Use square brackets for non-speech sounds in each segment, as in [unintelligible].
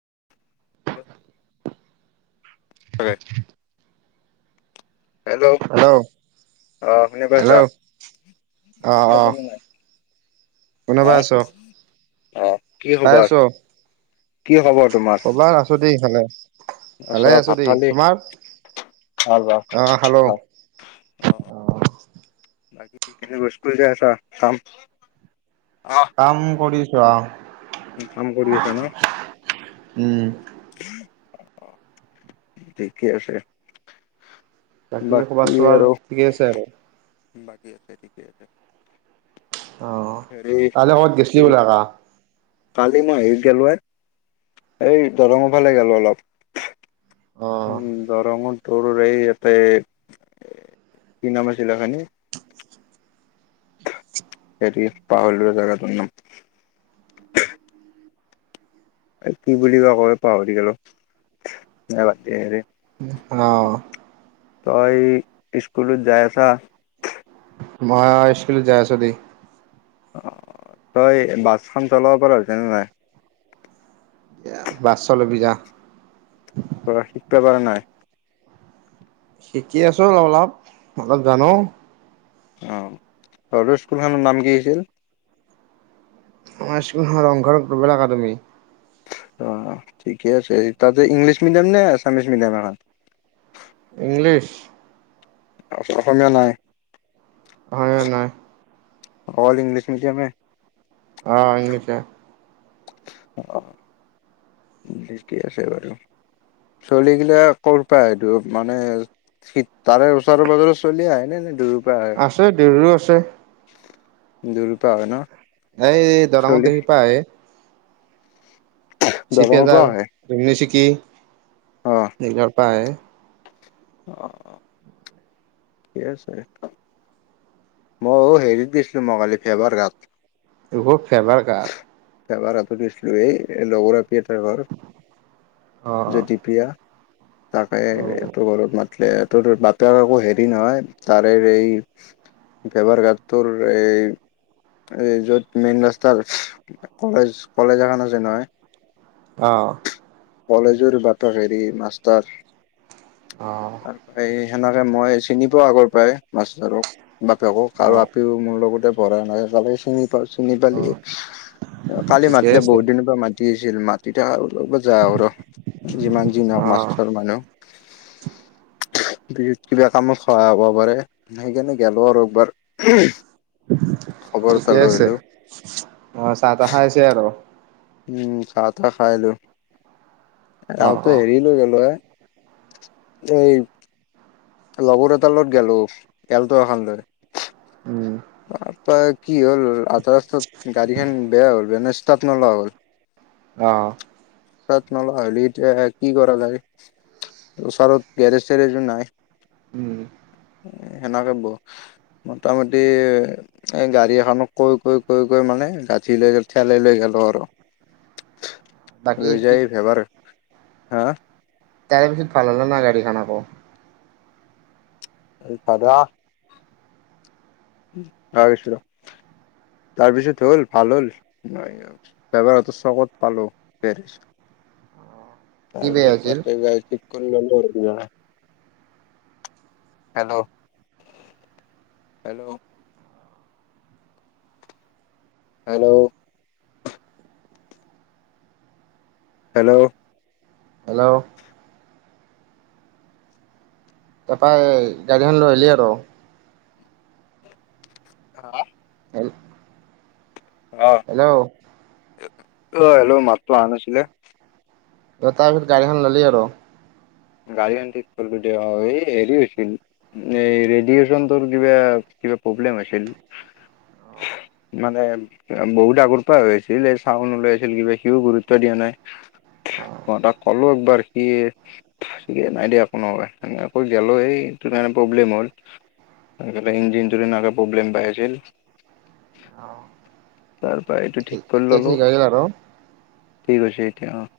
[inaudible] [unintelligible] Hello অহ, শুনি পাইছা? হেল্ল' অ অ [unintelligible] নে নাই? শুনা পাই আছোঁ। অ'। কি পাই খবৰ আছোঁ, কি খবৰ তোমাৰ? ক'বাত আছোঁ দে ইফালে। ভালে আচ্ছা আছোঁ ভাত দেই, খালি? তোমাৰ? ভাল ভাল অহ, খালোঁ। ভাল অ বাকী তেনে স্কুল যায় আছা, কাম আহ কাম কৰিছ অ'। কাম কৰিয় আছা ন? উম ঠিকেই আছে। বাকী খবৰ চবৰ ঠিকেই আছে আৰু? ঠিকে আছে, ঠিকে আছে। অ' হেৰি কাইলে কবাত গেইছলি বলে আকা? কালি মই হেৰিত গেলোয়ে এই দৰঙৰ ফালে গলো অলপ। অ উম দয়ঙত তৰু এই ইয়াতে কি নাম আছিলা এইখনি হেৰি পাহৰিলোঁ জাগাটোৰ নাম। এই কি বুলি কৈ পাহৰি গ'লো আকৌ পাহৰি গলো বাদিয় আহ। তই স্কুলোত যাই আছা? মই স্কুলত যাই আছো দেই। অ' তই বাছখন চলাব পৰাৰ হৈছানে নাই? এ বাছ চলাবি যা। শিকিব পৰা নাই? শিকি আছো অলপ-অলপ, অলপ জানো। অ' তহতৰ স্কুলখনৰ নাম কি আছিল? অ' ৰংঘৰ গ্লোবেল একাডমি। অ' ঠিকেই আছে। তাতে ইংলিছ মিডিয়াম নে, আছামিছ মিডিয়াম এইখন? ইংলিছ অসমীয়া নাই। ভাঙা নাই। অল ইংলিছ মিডিয়ামে অ' ইংলিছে অ' ঠিকেই আছে বাৰু, চলি গিলা ক'ৰ পৰা মানে তাৰে ওচৰে পাজৰে চলি আহে ন-ন দূ আছে, দুৰৰো আছে। দুই ৰূপা হয় ন এই দৰাঙত চলি দেখি পা এই শিপিয়ে দৰঙৰ পৰা যাল আহে [unintelligible] কি অ নেগাৰ পায়। অ। কে আছে। মইও হেৰিত গিছিলো মই কালি ফেভাৰ ঘাট। ইভুৰ ফেবাৰ গাত এবাৰ [unintelligible] লগৰ প্ৰিয় তৰ ঘৰ যদি প্ৰিয়া তাকাইটো গৰত মাতলেত তোৰ বাপেৰেকো হেৰি নহয়, তাৰে এই [unintelligible] এই য'ত মেইন ৰাত তাৰ কলেজ কলেজ এখন আছে নহয়। অ। কলেজৰ বাটৰ হেৰি মাষ্টাৰ। তাৰপাই সেনেকে মই চিনি পাওঁ আগৰ পৰাই মাষ্টৰক। বাপেকক আৰু আপিও মোৰ লগতে পঢ়া নহয় একা লাগে চিনি তই চিনি পালি, কালি ঠিকে মাতিলেক আছে বহুত দিনৰ পৰা মাতি আছিল মাত এতিয়া আহা হ'ল আৰু যাওঁ ৰহ যিমান যি অ নহওঁক মাছটো মানু ভিৰিট কিবা কামত সহায় হ'ব পাৰে। সেইকাৰণে গেলো আৰু একবাৰ। খবৰ এটা ঠিকে লৈ আছে। আহিলো অ' চাহ তাহ খাই আহিছে আৰু উম, চাহ তাহ খাই আহিলোঁ। অ যাওঁতে অ হেৰি লৈ গ'লো ঐ গাড়ীত লগৰ এটা লগত গেলো এলতো এখন লৈয়। উম আহ তই কি হ'ল আধা ৰাস্তাত গাড়ীখন বেয়া হ'ল ব্ৰেইনেছ ষ্টাৰ্ট নোলোৱা হ'ল অহ' ষ্টাৰ্ট নোলোৱা হলি এতিয়া কি কৰা যায়। ওচৰত গেৰেজ চেৰেজো নাই। উম। সেইনেকা বহুত মোটামুটি। এ গাড়ী এখান কৈ কৈ কৈ কৈ মানে গাঁঠি লৈ ঠেলে লৈ গ'লোঁ আৰু। বাকী লৈ যায় ভেবাৰ হা। তাৰে পিছত ভাল হ'ল না নাই গাড়ীখান আকৌ? [unintelligible] আহিছো ৰ। তাৰপিছত হ'ল ভাল হ'ল, ভেবেৰাঘাতৰ চকত পালো গেৰেজ। কি বেয়া তাৰপিছত হৈছিল তাতে গড়ী ঠিক [unintelligible] hello, hello. Hello? Hello? Hello? তাৰপাই গাড়ীখন লৈ আহিলি আৰু। [unintelligible] হ'ল। হেল্লো'? অহ হেল্ল' মাততো আহা নাছিলে? দ তাৰ পিছত গাড়ীখন ল'লি আৰু গাড়ীখন ঠিক কৰিলো দেয় অ এই হেৰি হৈছিল, এই ৰেডয়েচনটোৰ কিবা কিবা প্ৰব্লেম হৈছিল মানে বহুত আগৰ পৰা হৈ আছিল, এই চাউণ্ড ওলাই আছিল কিবা সিওঁ গুৰুত্ব দিয়া নাই মই তাক ক'লো একবাৰ সে [unintelligible] ঠিকে নাই দিয়া কোনোবাই আকৌ গেলো এই ইটো প্ৰব্লেম হ'ল সে ইঞ্জিনটো তেনেকে প্ৰব্লেম পাই আছিল। তাৰ পৰা এইটো ঠিক কৰি এতিয়া ললো ঠিক হৈ গিলা ন? ঠিক হৈছে এতিয়া অ'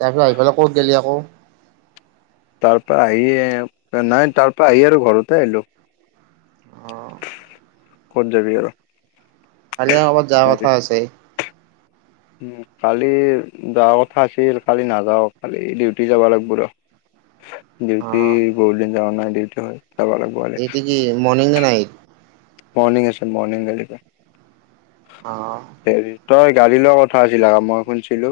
তাৰ পিছত আহি পেলাই ক'ত গেলি আকৌ? তাৰ পৰা আহি নাই তাৰ পৰা আহি আৰু ঘৰতে আহিলো। অ' ক'ত যাবি আৰু? কালি আকৈ যাৰ কথা আছে [inaudible] উ কালি যাওঁৱা কথা আছিল কালি নাযাওঁ কালি ডিউটি যাব লাগিব ৰ। ডিউটি অ', বহুত দিন যাওনা নাই দে তই যাব লাগব আজি এইটো কি মৰ্ণিং নে নাইট? মৰ্নিং আছে, মৰ্নিং গেলেকে। অহ। তই গাড়ী লোৱা কথা আছিল হা মই শুনছিলো।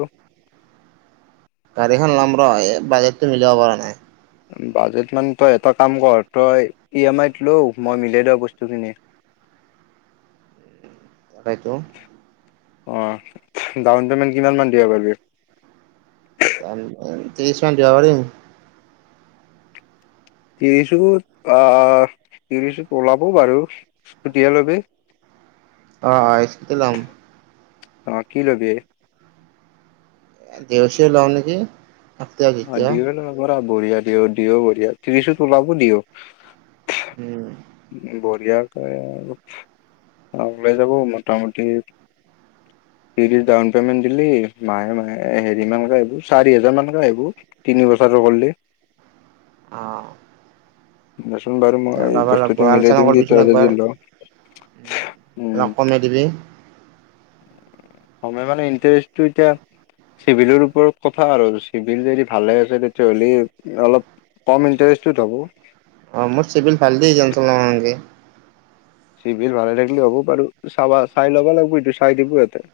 গাড়ীখন লম ৰ' বাজেটটো মিলাব পাৰা নাই। বাজেট মানে তই এটা কাম কৰ তই ই এম আইত ল' মই মিলে দেও বস্তুখিনি। সেইটো। অহ, ডাউন পেমেণ্ট কিমান মান দিয়া পাৰবি? ত্ৰিছ মান দিবা পাৰিম। ত্ৰিছটোত আহ ত্ৰিছোত ওলাব বাৰু স্কুটিয় ল'বি। অ অ স্কুটি ল'ম। অ কি লবি। [inaudible] দেওচি লওঁ নেকি। [inaudible] অ চেক্টিভা দিও লব পাৰা। বঢ়িয়া দিওঁ দিও বঢ়িয়া ত্ৰিশত ওলাব দিওঁ। উম। বঢ়িয়াকৈ ওলাই যাব মোটামুটি ত্ৰিশ ডাউন পেমেণ্ট দিলি মাহে মাহে হেৰি মানকে আহিব চাৰি হোজাৰ মানকে আহিব তিনি বছৰ কৰিলে। অহ। নি। বাৰু মই বস্তুটো মিলাই আলোচনা দিম দে কৰিবিচোন তই একবাৰ। যদি লওঁ। উম। অলপ কমাই দিবি কমাই মানে ইণ্টাৰেষ্ট এতিয়া চিভিলৰ ওপৰত কথা আৰু চিভিল যদি ভালে আছে তেতিয়াহ'লে অলপ কম ইণ্টাৰেষ্টত হ'ব। অ মোৰ চিভিল ভালদেই টেনচন লবা নালাগে। চিভিল ভালে থাকিলে হ'ব বাৰু চাবা চাই ল'ব লাগিব এইটো চাই দিব ইয়াতে।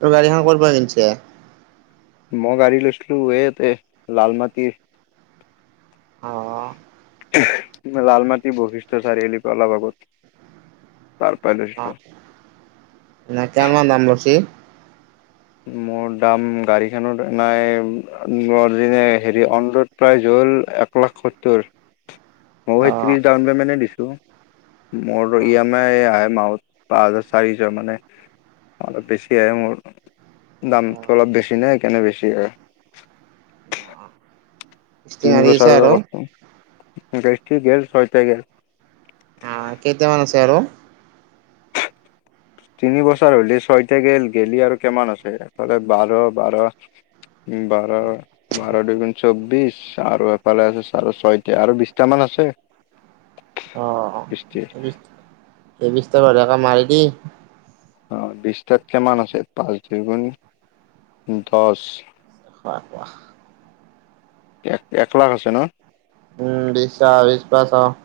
তই গাড়ীখন কৰ পৰা কিনছা? মই গাড়ী লৈছিলো এয়াতে, লাল মাটিৰ। অ'। লালমাটি বৈশিষ্ট চাৰিআলিপা অলপ আগত। পাৰ পাই অ। লৈছিলো [unintelligible] মোৰ দাম গাড়ীখনত নাই মোৰ দিনে হেৰি অনলোড প্ৰাইজ হ'ল এক লাখ সত্তৰ। ময়ো তিনি অ', ডাউন পেমেণ্টে দিছো। মোৰ ই অ', এম আই আহে মাহত পাছ হাজাৰ চাৰিশ মানে অলপ বেছি আহে মোৰ। দামটো অ', অলপ বেছি নে সেইকাৰণে বেছি হয়। কিস্তি মাৰি আছা আৰু? [inaudible] অ' কেইটামান আছে আৰু? তিনি বছৰ হলেই, ছয়তে গেল, গেলি আৰু কিমান আছে এফালে বাৰ বাৰ বাৰ বাৰ দুগুণ চৌ বিছ, আৰু এফালে আছে চাৰে ছয়। অ' বিশত্ৰিশ [unintelligible] [inaudible] অ' বিশটাত কিমান আছে? পাঁচ দুইগুণ দহ। সাত লাখ। এক এক লাখ আছে ন? উম, [unintelligible]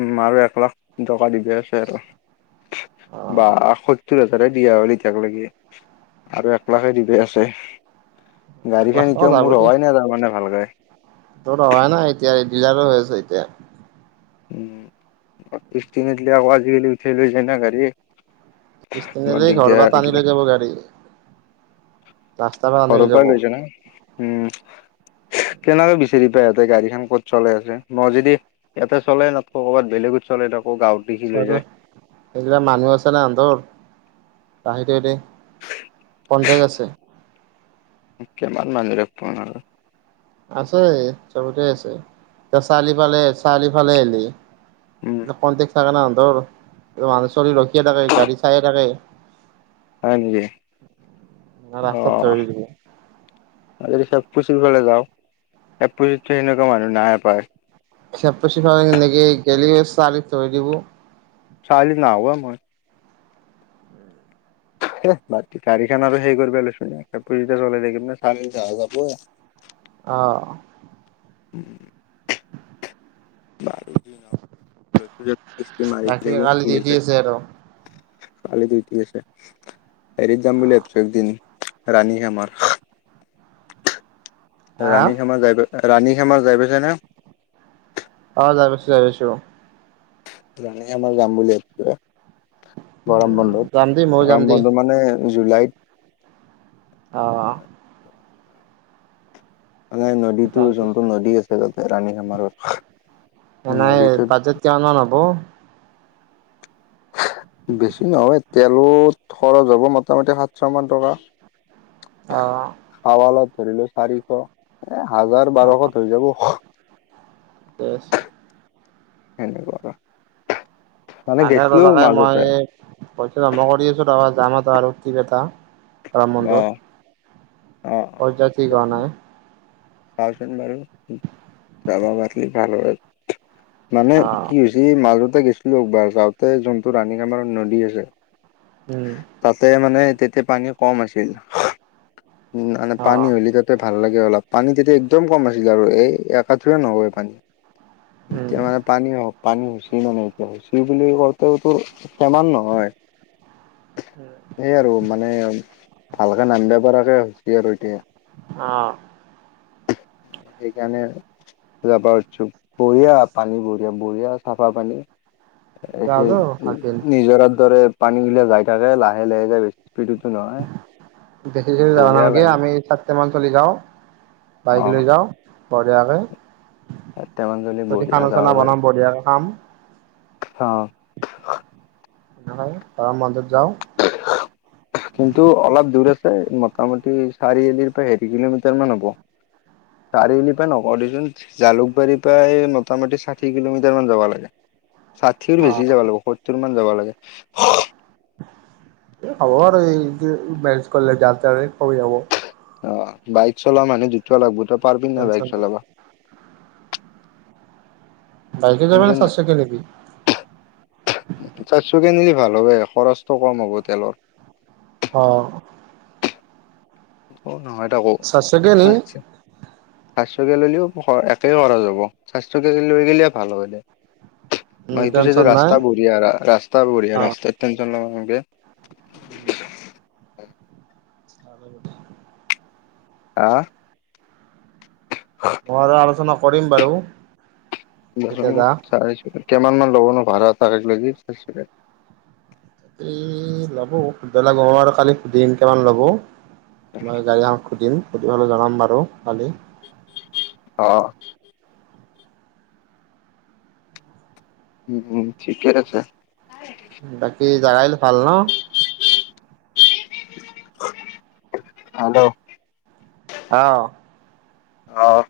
উম আৰু এক লাখ টকা দিবা আছে আৰু। অ বা আ, [unintelligible] হাজাৰ দিয়া হ'লে এতিয়াক লেকে আৰু এক লাখে দিবা আছে। এক গাড়ী লাখ খান টকা এতিয়াও যাব মোৰ দেই হোৱাই নাই তাৰমানে ভালকৈ। তোৰ হোৱা নাই এতিয়া, ডিলাৰৰ হৈ আছে এতিয়া। উম, কিস্তি নেদিলি আকৌ আজি-কালি উঠাই লৈ যায় না গাড়ী। কিস্তি বৰ নেদিলি ঘৰ পা দিগদাৰ টানি এইগিলা লৈ যাব গাড়ী। ৰাস্তাৰ পৰা টানি লৈ ঘৰৰ পৰাই যাব লৈছা না। উম তেনেহলে বেছি চিনি পাই ইহতে গাড়ী খান ক'ত চলাই আছে। মই যদি ইয়াতে চলাই নাথাকো, কৰ'বাত বেলেগত চলাই থাকো গাঁৱত দেখি চাই লৈ ল যায় সেইগিলা মানুহ আছে না হেন্তৰ। [inaudible] কন্টেক আছে। কিমান মানুহৰ ফোন আৰু। আছে, চবতে আছে। চাৰলিফালে-চাৰিফালে আহিলি। উম কণ্টেক [unintelligible] হঁতৰ মানুহ চলি ৰখিয়ে থাকে গাড়ী চাইে থাকে। হয় নেকি অ ৰাস্তাত ধৰি দিব আজিকালি ছব। পশ্চিম ফালে যাওঁ এ পুলিচটো সেনেকুৱা মানুহ নাই পায়। [unintelligible] গেলি চাৰি ধৰি দিব। চালি নাহো এ মই। বাকী গাড়ীখান আৰু হেইকৰিবা লৈছ না চলাই। [unintelligible] অহ। উম। [unintelligible] লৈ পেলাই কিস্তি মাৰি বাকী থৈ গ'ল কালি ঠিক ডিউটি আছে। আৰু কালি দিউটি আছে। হেৰিত যাম বুলি ভাবিছোঁ একদিন। ৰাণীখামাৰ। হা ৰাণীখামাৰ যাই পাই। ৰাণীখমাৰ যাই পাইছা নাহ। অ যাই পাইছোঁ যাই পাইছোঁ। ৰাণীখামাৰ যাম বুলি ভাবিছোঁ ৰহ। গৰম বন্ধত পাইছো যাম দেই ময়ো যাম গৰম দেই বন্ধ মানে। জুলাইত। অহ। মানে নদীটো যাম দে যোনটো নদী আছে তাতে ৰাণীখামাৰৰ এনেই নদীটোত। বাজেট কিমান মান হ'ব বেছি নহয় তেলত খৰচ হ'ব মোটামুটি সাতশ মান টকা। অ। ধৰিলোঁ চাৰিশ। এ হাজাৰ বাৰশত হৈ যাব। দে। তেনেকুৱাত। ভালে হব‌ তাকে মই পইচা জমা কৰি আছো তাৰপৰা যাম আৰু কি এটা ৰাম অ মন্দিৰ। অ জা ঠিক হোৱা নাই। চাওচোন বাৰু। জামা বাতলি ভাল হয় মানে অ কি হৈছে এই মাজতে গৈছিল লগবাৰ যাওঁতে যোনটো ৰাণী কামাৰত নদী আছে উম তাতে মানে তেতিয়া পানী কম আছিল উ মানে অ পানী হ'লি তাতে ভাল লাগে অলপ পানী তেতিয়া একদম কম আছিলে আৰু এই এককাঠো নহব পানী উম এতিয়া মানে পানী হওক পানী হুচি নানে এতিয়া হুচি বুলি কওঁতেওতো সমান নহয় এই আৰু মানে ভালকে নামিব পৰাকে হৈছে [unintelligible] অঁ সেইকাৰণে যাবা উছু বঢ়িয়া পানী বঢ়িয়া বঢ়িয়া চাফা পানী যাওঁ সেই যাওঁ ভালকে নিজৰাৰ দৰে পানী গিলা যাই থাকে লাহে লাহে যায় বেছি স্পীডতো নহয় দেখি দেছি যাবা বঢ়িয়া নালকি লাগে আমি চাতটে মান চলি যাওঁ বাইক লৈ অ' যাওঁ। বৰিয়াকে। এটামান যদি বঢ়িয়া খানা যাব চানা পাৰি বনাম বঢ়িয়াকে খাম। অ নহয় গৰম বন্ধ কিন্তু অলপ দূৰ মোটামুটি চাৰিআলিৰ পৰা হেৰি কিলোমিটাৰ মান হ'ব, চাৰিআলিৰ পৰা নক দেচোন জালুকবাৰীৰ পৰাই মোটামুটি ষাঠি কিলোমিটাৰ মান যাব লাগে। ষাঠিৰ বেছি অ', যাব লাগিব সত্তৰ মান যাব লাগে। হব আৰু এই যে মেজ কৰিলে [unintelligible] সবেই যাব। অ বাইক চলা মানু দুটা লাগব। তই পাৰবি ন বাইক টেনচন নাই চলাব? বাইকে যাবা না চাৰ চকিয়া যাবি? চাৰিচুকীয়া নিলি ভাল হলে খৰচটো কম হ'ব তেলৰ। অ। অঁ। নহয় তাকো চাৰ চকীয়া নিম [inaudible] কিয়া ললেও খৰ একেই কৰা যাব, চাৰ চকীয়া লৈ গলে ভাল হয় দে। অঁ সেইটো টেনচন চাইডৰ নাই ৰাস্তা বঢ়িয়া ৰাস্তা বঢ়িয়া অ', ৰাস্তাত টেনচন লব নালগে। [inaudible] আহ? মই আৰু আলোচনা কৰিম বাৰু। বজৰং কেতিয়া যা চাৰে ছয় তাত। কিমান মান লবনো ভাড়া তাৰেক লাগি? ই ল'ব [unintelligible] মান ল'ব। মানে গাড়ী এখন সুধিম। সুধি হলে জনাম বাৰু কালি। অঁহ। উম উম ঠিকে আছে। বাকি জাগা গিলা ভাল ন? হল আহ আহ